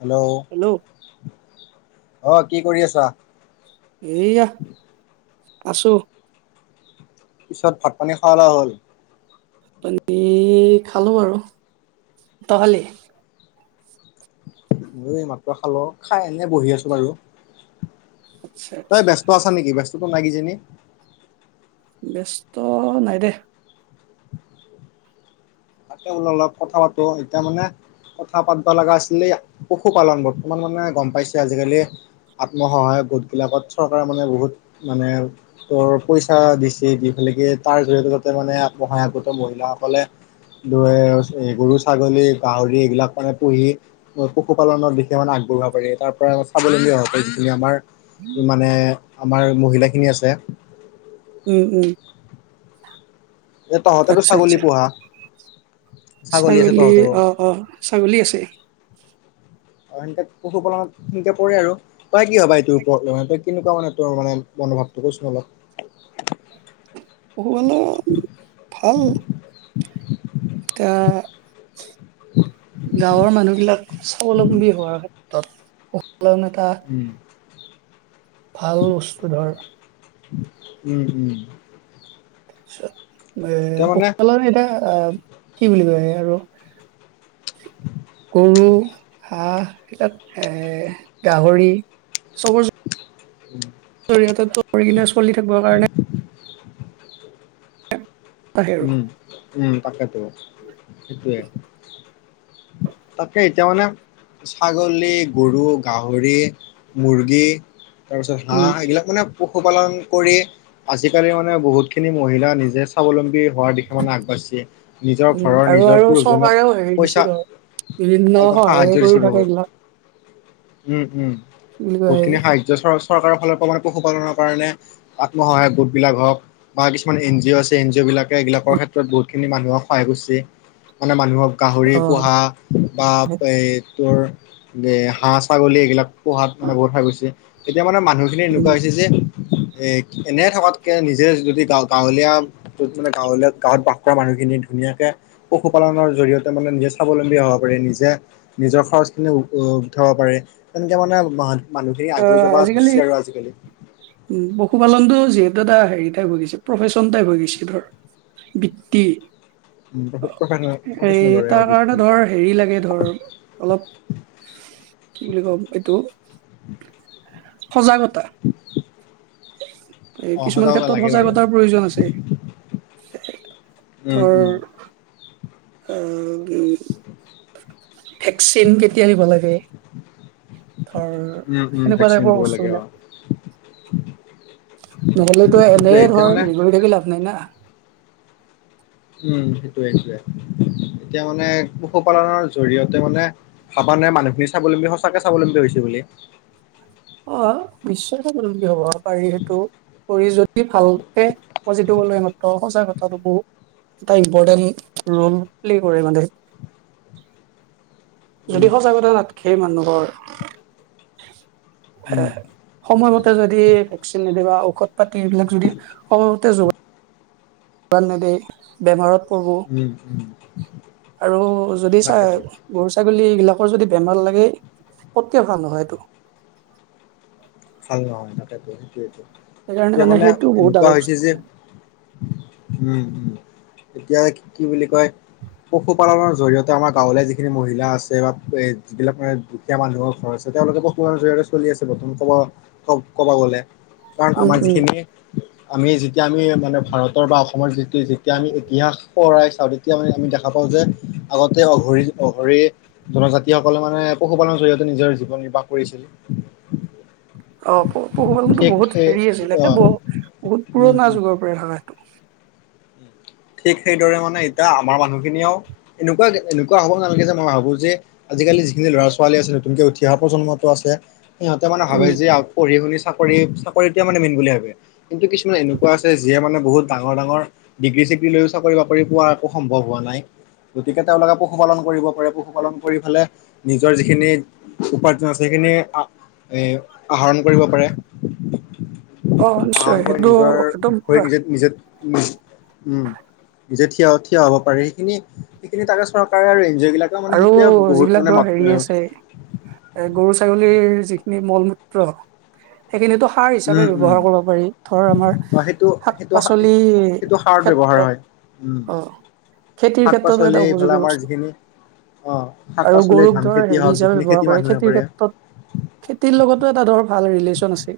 Hello. অ কি কৰি আছা? এয়া, আছো। পিছত ভাত পানী খাৱা লাৱা হল? পানী খালো আৰু, ত‌ই খালি? ময়ো এই মাত্ৰ খালো খাই এনেই বহি আছো বাৰু [unintelligible] আচ্ছা তই আচ্ছা ব্যস্ত আছা নেকি ব্যস্ত নাই কিজানি? ব্যস্ত নাই দে। তাকে বোলো অলপ কথা পাতো এতিয়া মানে। কথা পাতিব লগা আছিলে পশুপালন বৰ্তমান মানে গম পাইছে আজিকালি। আত্ম সহায়ক গোটবিলাকত চৰকাৰে মানে বহুত মানে তৰ পইচা দিছে দি পেল। গতিকে তাৰ জৰিয়তে মানে আত্মসহায়ক গোটবিলাকৰ মহিলাসকলে। গৰু, ছাগলী, গাহৰি এইবিলাক মানে পুহি পশুপালন বিষয়ে মানে। আগবঢ়াব পাৰি তাৰ পৰা সাৱলম্বী হব পাৰে যিখিনি আমাৰ। মানে আমাৰ মহিলাখিনি আছে। উম [inaudible] এ তহঁতেতো আচ্ছা ছাগলী আচ্ছা পোহা। আছে ছাগলী তহঁতৰো আহ-আহ ছাগলী আছে। অ সেনেকে পশুপালনত সেনকে পৰে আৰু তই কি হবা এইটোৰ ওপৰত। কেনেকুৱা মানে তোৰ মানে মনোভাৱটো কচোন অলপ। পোহো মানে ভাল এতিয়া। [inaudible] গাঁৱৰ মানুহবিলাক স্বাৱলম্বী হোৱাৰ ক্ষেত্ৰত। [unintelligible] ক্ল ন এটা উম [unintelligible] ভাল বস্তু ধৰ। উম উম। এ এতিয়া মানে পশুপালনৰ এটা। আহ কি বুলি কয় আৰু গৰু, হাঁহ এৰ গাহৰি। চবৰ। উম চবৰ জৰিয়তে তৰ কিনা চলি থাকিব কাৰণে। আহে আৰু উম-উম তাকটো সেইটোৱে। তাকে এতিয়া মানে। ছাগলী, গৰু, গাহৰি, মুৰ্গী‌। তাৰ পিছত উম হাঁহ এইবিলাক। পশুপালন কৰি আজিকালি মানে বহুতখিনি মহিলা নিজে স্বাৱলম্বী। হোৱাৰ দিশে মানে আগবাঢ়িছে নিজৰ উম ঘৰৰ আৰু নিজৰ আৰু পুৰুষজনক চৰকাৰেও হেৰি দিছে পইচা। ধৰ বিভিন্ন সহায়ে সাহায্য কৰি দিছে থাকে বহুত। এইবিলাক উম-উম কি বুলি কয় বহুতখিনি সাহায্য চৰ্চা চৰকাৰৰ ফালৰ পৰা মানে পশুপালনৰ কাৰণে [unintelligible] আত্মসহায়ক গোটবিলাক হওক বা কিছুমান এন জি অ' আছে এন জিঅ' বিলাক এইবিলাকৰ ক্ষেত্ৰত বহুতখিনি মানুহ সহায় কৰিছে মানে মানুহক গাহৰি অ পোহা বা এ তোৰ এ হাঁহ, ছাগলী এইবিলাক পোহাত মানে বহুত ভাল হৈছে এতিয়া মানে মানুহখিনি এনেকুৱা উম হৈছে যে এ এনে থকাতকে নিজে যদি গা গাঁৱলীয়া মানে গাঁৱলে গাঁৱত বাস কৰা মানুহখিনি ধুনীয়াকে পশুপালনৰ জৰিয়তে মানে নিজে স্বাৱলম্বী হ'ব পাৰে নিজে যে নিজে নিজৰ খৰচখিনি উঠব পাৰে তেনেকৈ মানে মানুহখিনি অ আগুৱাই যাব আজিকালি ধৰিছে আৰু আজিকালি উ পশুপালনতটো যিহেতু এটা হেৰি টাইপ হৈ গৈছে প্ৰফেশচন টাইপ হৈ গৈছে ধৰ বৃত্তি উ [unintelligible] এ তাৰ কাৰণে ধৰ হেৰি লাগে ধৰ অলপ কি বুলি কম এইটো সজাগতা এ অ কিছুমান সজাগতা ক্ষেত্ৰত লাগে বাৰু সজাগতাৰ প্ৰয়োজন আছে। উম উম ধৰ ভেকচিন কেতিয়া দিব লাগে। ধৰ উম উম সেনেকুৱা ভেকচিন টাইপৰ দিব লাগে অ বস্তুবিলাক। নেহলেটো সেইটোয়ে এনেই এতিয়া ধৰ মানে হেৰি কৰি থাকি লাভ নাই না। উম সেইটোয়ে সেইটোৱে এতিয়া মানে পশুপালনৰ জৰিয়তে মানে ভাবা নাই মানুহখিনি স্বাৱলম্বী সঁচাকে স্বাৱলম্বী হৈছে বুলি। অ [unintelligible] কি হব। [unintelligible] ভালকে [unintelligible] সঁচা কথাটো বহুত এটা ইম্পৰ্টেণ্ট ৰোল প্লে কৰে মানে। [inaudible] যদি উম সজাগতা নাথাকে মানুহৰ উম সময়মতে যদি ভেকচিন নিদিবা পাতি এইবিলাক যদি সময় মতে [unintelligible] বেমাৰত কৰ উম উম আৰু যদি চাই তাকেতো গৰু ছাগলী এইবিলাক আৰু যদি বেমাৰ লাগে পতকে ভাল নহয় এইটো ভাল নহয় তাতে [unintelligible] সেইকাৰণে এতিয়া মানে সেইটো বহুত এনেকুৱা ডাঙৰ হৈছে বস্তু যে উম উম এতিয়া কি বুলি কয় পশুপালনৰ জৰিয়তে আমাৰ গাঁৱলীয়া যিখিনি মহিলা আছে বা এ যিবিলাক মানে দুখীয়া মানুহৰ ঘৰ আছে তেওঁলোকে পশুপালনৰ জৰিয়তে চলি আছে [unintelligible] ক'ব গ'লে কাৰণ উম, আমাৰ উম, যিখিনি আমি যেতিয়া আমি মানে ভাৰতৰ বা অসমৰ যি যেতিয়া আমি ইতিহাস ফুৰাই চাওঁ তেতিয়া মানে আমি দেখা পাওঁ যে আগতে অঘৰি অঘৰি জনজাতিসকলে মানে পশুপালনৰ জৰিয়তে নিজৰ জীৱন নিৰ্বাহ কৰিছিল। অ প পশুপালনতো ঠিক বহুত সেই হেৰি আছিলে অ বহ বহুত উম পুৰণা উম যুগৰ পৰা হয়। [unintelligible] ঠিক সেইদৰে মানে এতিয়া আমাৰ মানুহখিনিয়েও এনেকুৱা এনেকুৱা হ'ব নালাগে যে মই ভাবো যে আজিকালি যিখিনি ল'ৰা-ছোৱালী আ নতুনকৈ উঠি অহ প্ৰজন্মটো আছে সিহঁতে মানে ভাবে উম। যে পঢ়ি শুনি চাকৰি চাকৰিটোৱে মানে মেইন বুলি ভাবে কিন্তু কিছুমান এনেকুৱা আছে যিয়ে মান বহুত ডাঙৰ ডাঙৰ ডিগ্ৰী লৈও চাকৰি বাকৰি পোৱা একো সম্ভৱ হোৱা নাই গতিকে তেওঁলোকে পশুপালন কৰিব পাৰে পশুপালন কৰি ফালে নিজৰ যিখিনি উপাৰ্জন আছে সেইখিন আহৰণ কৰিব পাৰে। অ আহৰণ নিশ্চয় কৰি সেইটো নিজৰ একদম শৰীৰ পুৰা নিজ নিজে উ উম নিজে থিয় থিয় হ'ব পাৰে সেইখিনি সেইখিনি তাকে চৰকাৰে আৰু জি অ' বিলাকে মানে আৰু সেইটোৱে বহুত যিবিলাক মানে ধৰ মাত হেৰি আছে এ গৰু ছাগলীৰ যিখিনি মলমূত্ৰ সেইখিনিতো সাৰ উম হিচাপে উম বব্যৱহাৰ কৰিব পাৰি ধৰ আমাৰ সেইটো শাক সেইটো পাচলি সেইটো সাৰত ক্ষে ব্যৱহাৰ খেতিৰ শাক ক্ষেত্ৰতো পাচলি এটা এইফালে উপযোগী আমাৰ বস্তু যিখিনি অ শাক আৰু পাচলি গৰুক ধান ধৰ খেতি হেৰি হওক হিচাপে যিখিনি ব্যৱহাৰ খেতি মানুহে খেতিৰ কৰে ক্ষেত্ৰত খেতিৰ লগতো এটা ধৰ ভাল ৰিলেশ্যন আছে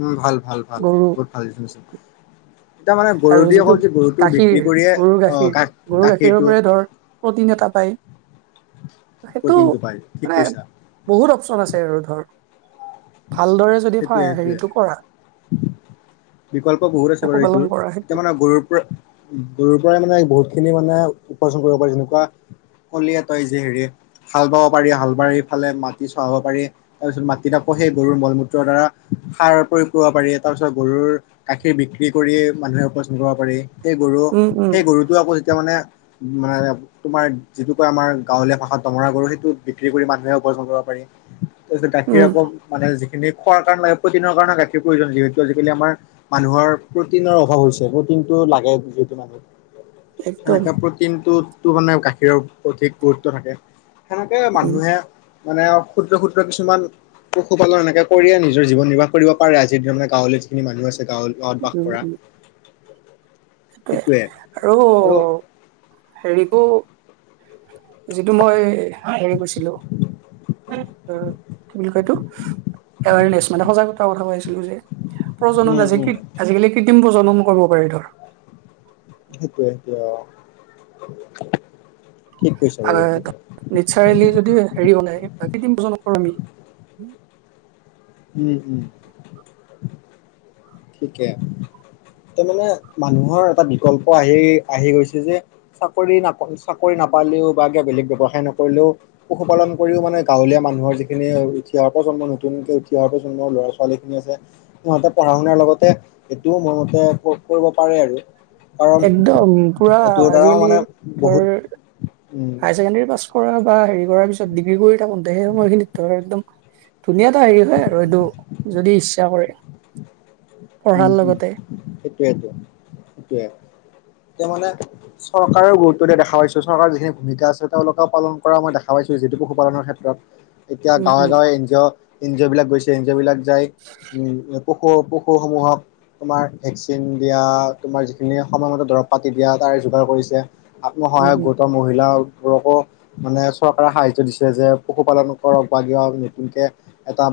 উম ভাল ভাল ভাল গৰু বহুত ভাল টাৰ মানে গৰু আৰু দি যিটো অকল যে গৰুটো গাখীৰ বিক্ৰী কৰিয়ে গৰুৰ আহ গা গাখীৰটো প্ৰতিন এটা পায় সেইটো প্ৰটিনটো পায় ঠিক মানে কৈছা বহুত অপচন আছে আৰু ধৰ ভালদৰে যদি সেইটোয়ে ফা- সেইটোয়ে হেৰিটো কৰা বিকল্প বহুত আছে ব এইটো পশুপালন কৰা এতিয়া সেইটো মানে গৰুৰ পৰা উ গুৰুৰ পৰাই মানে বহুত খিনি মানে উপাৰ্জন কৰিব পাৰি যেনেকুৱা কলিয়ে তই যে হেৰি হাল বাব পাৰি হাল বাৰি ফালে মাটি চহাব পাৰি তাৰপিছত মাটি ত সেই গৰুৰ মল মূত্ৰৰ দ্বাৰা সাৰ প্ৰয়োগ কৰিব পাৰি তাৰ পিছত গৰুৰ গাখীৰ বিক্ৰী কৰি মানুহে উপাৰ্জন কৰিব পাৰি সেই গৰু উম উম সেই গৰুটো আকৌ যেতিয়া মানে মানে তোমাৰ যিটোকে আমাৰ গাঁৱলীয়া ভাষাত দমৰা গৰু সেইটো বিক্ৰী কৰি মানুহে উপাৰ্জন কৰিব পাৰি তাৰপিছত গাখীৰ উম আকৌ মানে যিখিনি খোৱাৰ কাৰ প্ৰটিনৰ কাৰণে গাখীৰ প্ৰয়োজন যিহেতু আজিকালি আমাৰ মানুহৰ প্ৰটিনৰ অভাৱ হৈছে আগ দিনটো লাগে যিহেতু মানুত একদম সেনেককা প্ৰটিনটো মানে গাখীৰৰ অধিক গুৰুত্ব থাকে সেনেকে উম মানুহে মানে ক্ষুদ্ৰ ক্ষুদ্ৰ কিছুমান পশুপালন এনেকে কৰিয় নিজৰ জীৱন নিবাহ কৰিব পাৰে আজিৰ মানে গাঁৱলীয়া যিখিনি মানুহ আছে গাঁৱত গাঁৱত বাস উম কৰা উম সেইটোৱে আৰু হেৰিবোৰ যিটো মই হেৰি কৰিছিলো। কি বুলি কয় এইটো এৱৰনেছ মানে সজাগতাৰ কথা কৈছো যে প্ৰজনন উম আছে উম আজিকালি কৃত্ৰিম প্ৰজনন কৰিব পাৰি ধৰ সেইটোয়ে এতিয়া। আহ নিচাৰেলি যদি হেৰি বাই কেইদিন বজ নকৰো আমি হম উম হম ঠিকে ত মানে মানুহৰ এটা বিকল্প আহি আহি গৈছে যে চাকৰি নাপ চাকৰি ন নাপালেও বা কিয় বেলেগ ব্যৱহাই নকৰিলেও পশুপালন কৰিও মানে গাঁৱলীয়া মানুহৰ যিখিনিতি ই নতুনকৈ উঠ অহাৰ প্ৰজন্মৰ ল'ৰা ছোৱালী খিনি যে সিহঁতৰ পঢ়া-শুনা আপোনাৰ লগতে এইটোও মোৰমতে কৰিব পাৰে আৰু কাৰণ একদম পুৰা এইটোৰ দ্বাৰাও আজিকালি মানে ধৰ বহুত উম হায়াৰ ছেকেণ্ডৰী পাছ কৰা বা হেৰি কৰাৰ পিছত ডিগ্ৰী কৰি থাকোঁতে সেই সময়খিনিত ধৰ একদম ধুনীয়া এটা হেৰি হয় আৰু এইটো যদি ইচ্ছা কৰে উম পঢ়াৰ উম লগতে সেইটোয়েটো সেইটোয়ে এয়া মানে চৰকাৰৰ গুৰুত্ব দিয়া দেখা পাইছো চৰকাৰৰ যিখিনি ভূমিকা আছে তেওঁলোকে পালন কৰা মই দেখা পাইছো যিটো পশুপালনৰ ক্ষেত্ৰত এতিয়া উম, গাঁৱে উম, গাঁৱে N G O N G O বিলাক গৈছে এন জি অ' বিলাক যায় উ পু সমূহত তোমাৰ ভেকচিন দিয়া তুমাৰ যিখিনি সময়মতে দৰব পাতি দিয়া তাৰ যোগাৰ কৰিছে উম, আত্মসহায়ক উম, গোটৰ মহিলা [unintelligible] মানে চৰকাৰে সাহাৰ্য দিছে যে পশুপালন কৰক বা কিয় নতুনকে এটা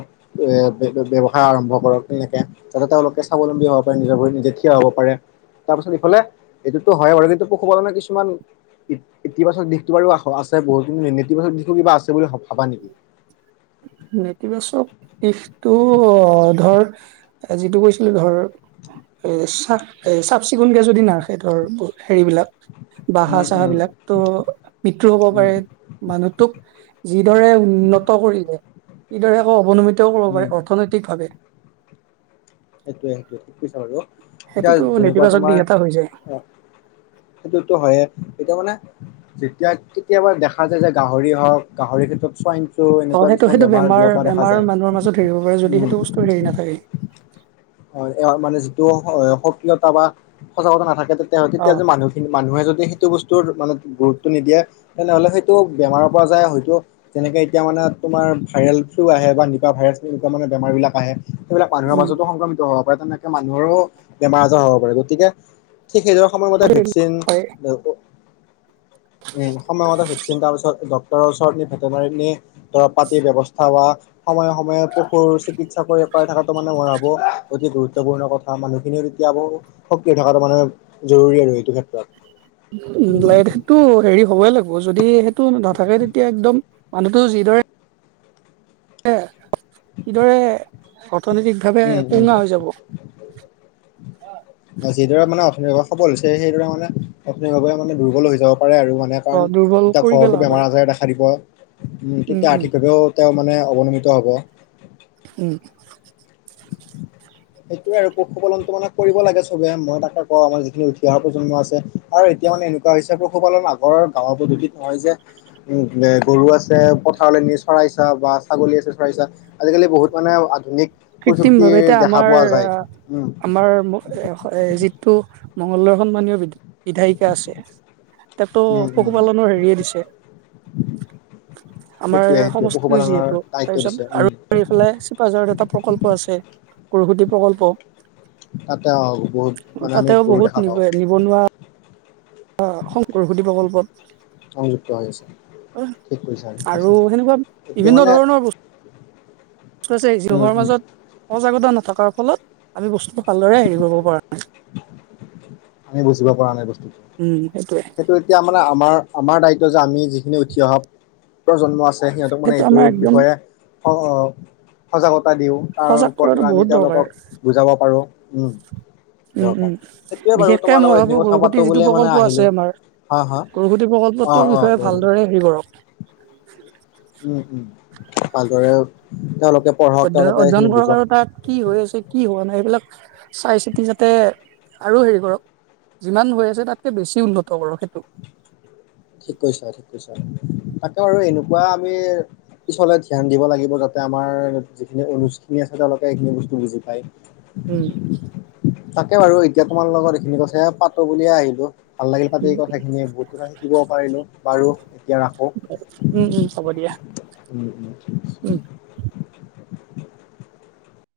এ ব্যৱসায় আৰম্ভ কৰক তেনেকে যাতে তেওঁলোকে স্বাৱলম্বী হব পাৰে নিজৰ ভৰিত নিজে থিয় হ'ব পাৰে। তাৰপিছত ইফালে এইটোতো হয় আৰু সেইটো পশুপালনৰ কিছুমান ই ইতিবাচক দিশটো বাৰু আছে বহুতদিন ইতিবাচক দিশটো কিবা আছে বুলি ভাবা নেকি নেতিবাচক দিশটো ধৰ যিটো কৈছিলো ধৰ এ চা এ চাফ চিকুণকে যদি নাৰাখে ধৰ হেইবিলাক বাহা উম চাহ উম বিলাকতো মৃত্যুৰ হব উম পাৰে মানুহটোক যিদৰে উন্নত কৰিলে ইদৰে আকৌ অৱনমিতও কৰিব উম পাৰে অৰ্থনৈতিক ভাৱে সেইটোৱে সেইটোৱে ঠিক কৈছা বাৰু এতিয়া সেইটোতো যেনেকুৱা নেতিবাচক দিশ তোমাৰ এটা হৈ যায়। সেইটোতো হয়ে এতিয়া মানে। যেতিয়া কেতিয়াবা দেখা যায় যে গাহৰি হওক গাহৰিৰ ক্ষেত্ৰত চ ত' অ এনেকুৱা সেইটো কিছুমান সেইটো বেমাৰ বিয়পা দেখা বেমাৰ যায় মানুহৰ মাজত হেৰি হ'ব পাৰে যদি সেইটো বস্তু হেৰি নাথাকে। উম অ এ মানে যিটো সক্ৰিয়তা বা সজাগতা নাথাকে তে অ তেতিয়া যে মানুহখিনি মানুহে যদি সেইটো বস্তুৰ মানে গুৰুত্ব নিদিয়ে তেনেহলে সেইটো বেমাৰৰ পৰা যায় হয়তো যেনেকে এতিয়া মানে তোমাৰ ভাইৰেল ফ্লু আহে বা নিবা ভাইৰাছ এনেকুৱা মানে বেমাৰবিলাক আহে সেইবিলাক মানুহৰ উম মাজতো সংক্ৰমিত হব পাৰে তেনেকে মানুহৰো বেমাৰ আজাৰ হব পাৰে গতিকে ঠিক নিজৰ সময়মতে ভেকচিন হয় উম সময়মতে ভেকচিন ডক্তৰৰ ওচৰত ভেটেনাৰী দৰৱ পাতিৰ ব্যৱস্থা কৰা সময়ে সময়ে পশুৰ চিকিৎসা কৰি পাৰ থকাতটো মানে মন হব অতি গুৰুত্বপূৰ্ণ কথা মানুহখিনিও তেতিয়া ব সক্ৰিয় থকাটো মানে জৰুৰী আৰু এইটো ক্ষেত্ৰত উল এই তো হ [inaudible] হ'বই লাগিব যদি সেইটো নাথাকে তেতিয়া একদম মানুহটো যিদৰে কিদৰে অৰ্থনৈতিকভাৱে উম উম পুঙা হৈ যাব। প সবল হৈছে সেইদৰে মানে আপুনিভাৱে মানে দুৰ্বল হৈ যাব। হয় আৰু মানে কাৰণ অ' দুৰ্বল তেতিয়া কৰি ঘৰটো পেলাব বেমাৰ পাৰি আজাৰে দেখা দিব উম, তেতিয়া উম, আৰ্থিকভাৱেও তেওঁ মানে অৱনমিত হ'ব উম, [unintelligible] সেইটোৱে আৰু পশুপালনটো মানে কৰিব লাগে চবে মই তাকে ক আমাৰ যিখিনি উঠি অহাৰ প্ৰজন্ম আছে আৰু এতিয়া মানে এনেকুৱা হৈছে পশুপালন আগৰ গাঁৱৰ পদ্ধতিত নহয় যে উম গৰু আছে পথাৰ চৰাই চা বা ছাগলী আছে চৰাইচা আজিকালি বহুত মানে আধুনিক কৃত্ৰিম ভাৱে প্ৰযুক্তিৰ দেখা আমাৰ পোৱা যায় আহ উম আমাৰ যিটো মঙগলদয় সন্মানীয় বিদুৎ বিধায়িকা আছে তাতো উম উম পশুপালনৰ হেৰিয়ে দিছে আমাৰ সেইটোৱে সেইটোৱে সমষ্টিও যিহেতু পশুপালনৰ দায়িত্ব তাৰপিছত দিছে আৰু উম এইফালে চিপাঝাৰত এটা প্ৰকল্প আছে কৰৰষূতি প্ৰকল্প তাতে অ বহুত মানে আমি তাতেও গৰু বহুত দেখা পাওঁ নিবনুৱা অ শংকৰসতি সংযুক্ত হৈ আছে প্ৰকল্পত ঠিক কৈছা ঠিক কৈছা আৰু সেনেকুৱা এতিয়া বিভিন্ন মানে ধৰণৰ বস্তু আছে উম যিহৰ উম মাজত সজাগতা নথকাৰ ফলত আমি বস্তু ভালদৰে হেৰি কৰিব পৰা নাই আমি বুজিব পৰা নাই বস্তুটো সেইটো এতিয়া মানে আমাৰ আমাৰ দায়িত্ব যে আমি যিখিনি উঠি অহা প্ৰজন্ম আছে সিহঁতক মানে সেইটো আমাৰ এইটোৰ একদম বিষয়ে সজাগতা দিওঁ তাৰ সজাগ ওপৰত কৰাটো আমি বহুত দৰকাৰ তেওঁলোকক বুজাব পাৰোঁ উম উম উম দৰকাৰ সেইটোয়ে বাৰু বিশেষকে তোমাৰ মই লগত এইখিনি ভাবো কথা পাতো বৰষুতিৰ যিটো বুলিয়ে মানে প্ৰকল্প আহিলো আছে আমাৰ হা হা বৰখুতি অ প্ৰকল্পটোৰ অ বিষয়ে ভালদৰে হেৰি কৰক [unintelligible] উম উম ভালদৰে তেওঁলোকে পঢ়ক অধ্য় তেওঁলোকে অধ্যয়ন সেইখিনি কৰক বুজক আৰু তাত কি হৈ আছে কি হোৱা নাই এইবিলাক চাই চিতি যাতে আৰু হেৰি কৰক যিমান হৈ আছে তাতকে বেছি উন্নত কৰক সেইটো ঠিক কৈছা ঠিক কৈছা তাকে বাৰু এনেকুৱা আমি পিছলে ধ্যান দিব লাগিব যাতে এ আমাৰ যিখিনি অনুজখিনি আছে তেওঁলোকে এইখিনি বস্তু বুজি পায় উম তাকে বাৰু এতিয়া তোমাৰ লগত এইখিনি কথা পাতো বুলিয়ে আহিলো ভাল লাগিল পাতে উম এই কথাখিনিয়ে বহুত কথা পাৰিলোঁ পাৰোঁ এতিয়া ৰাখোঁ উম হ'ব দিয়া উম উম ঠিক উম আছে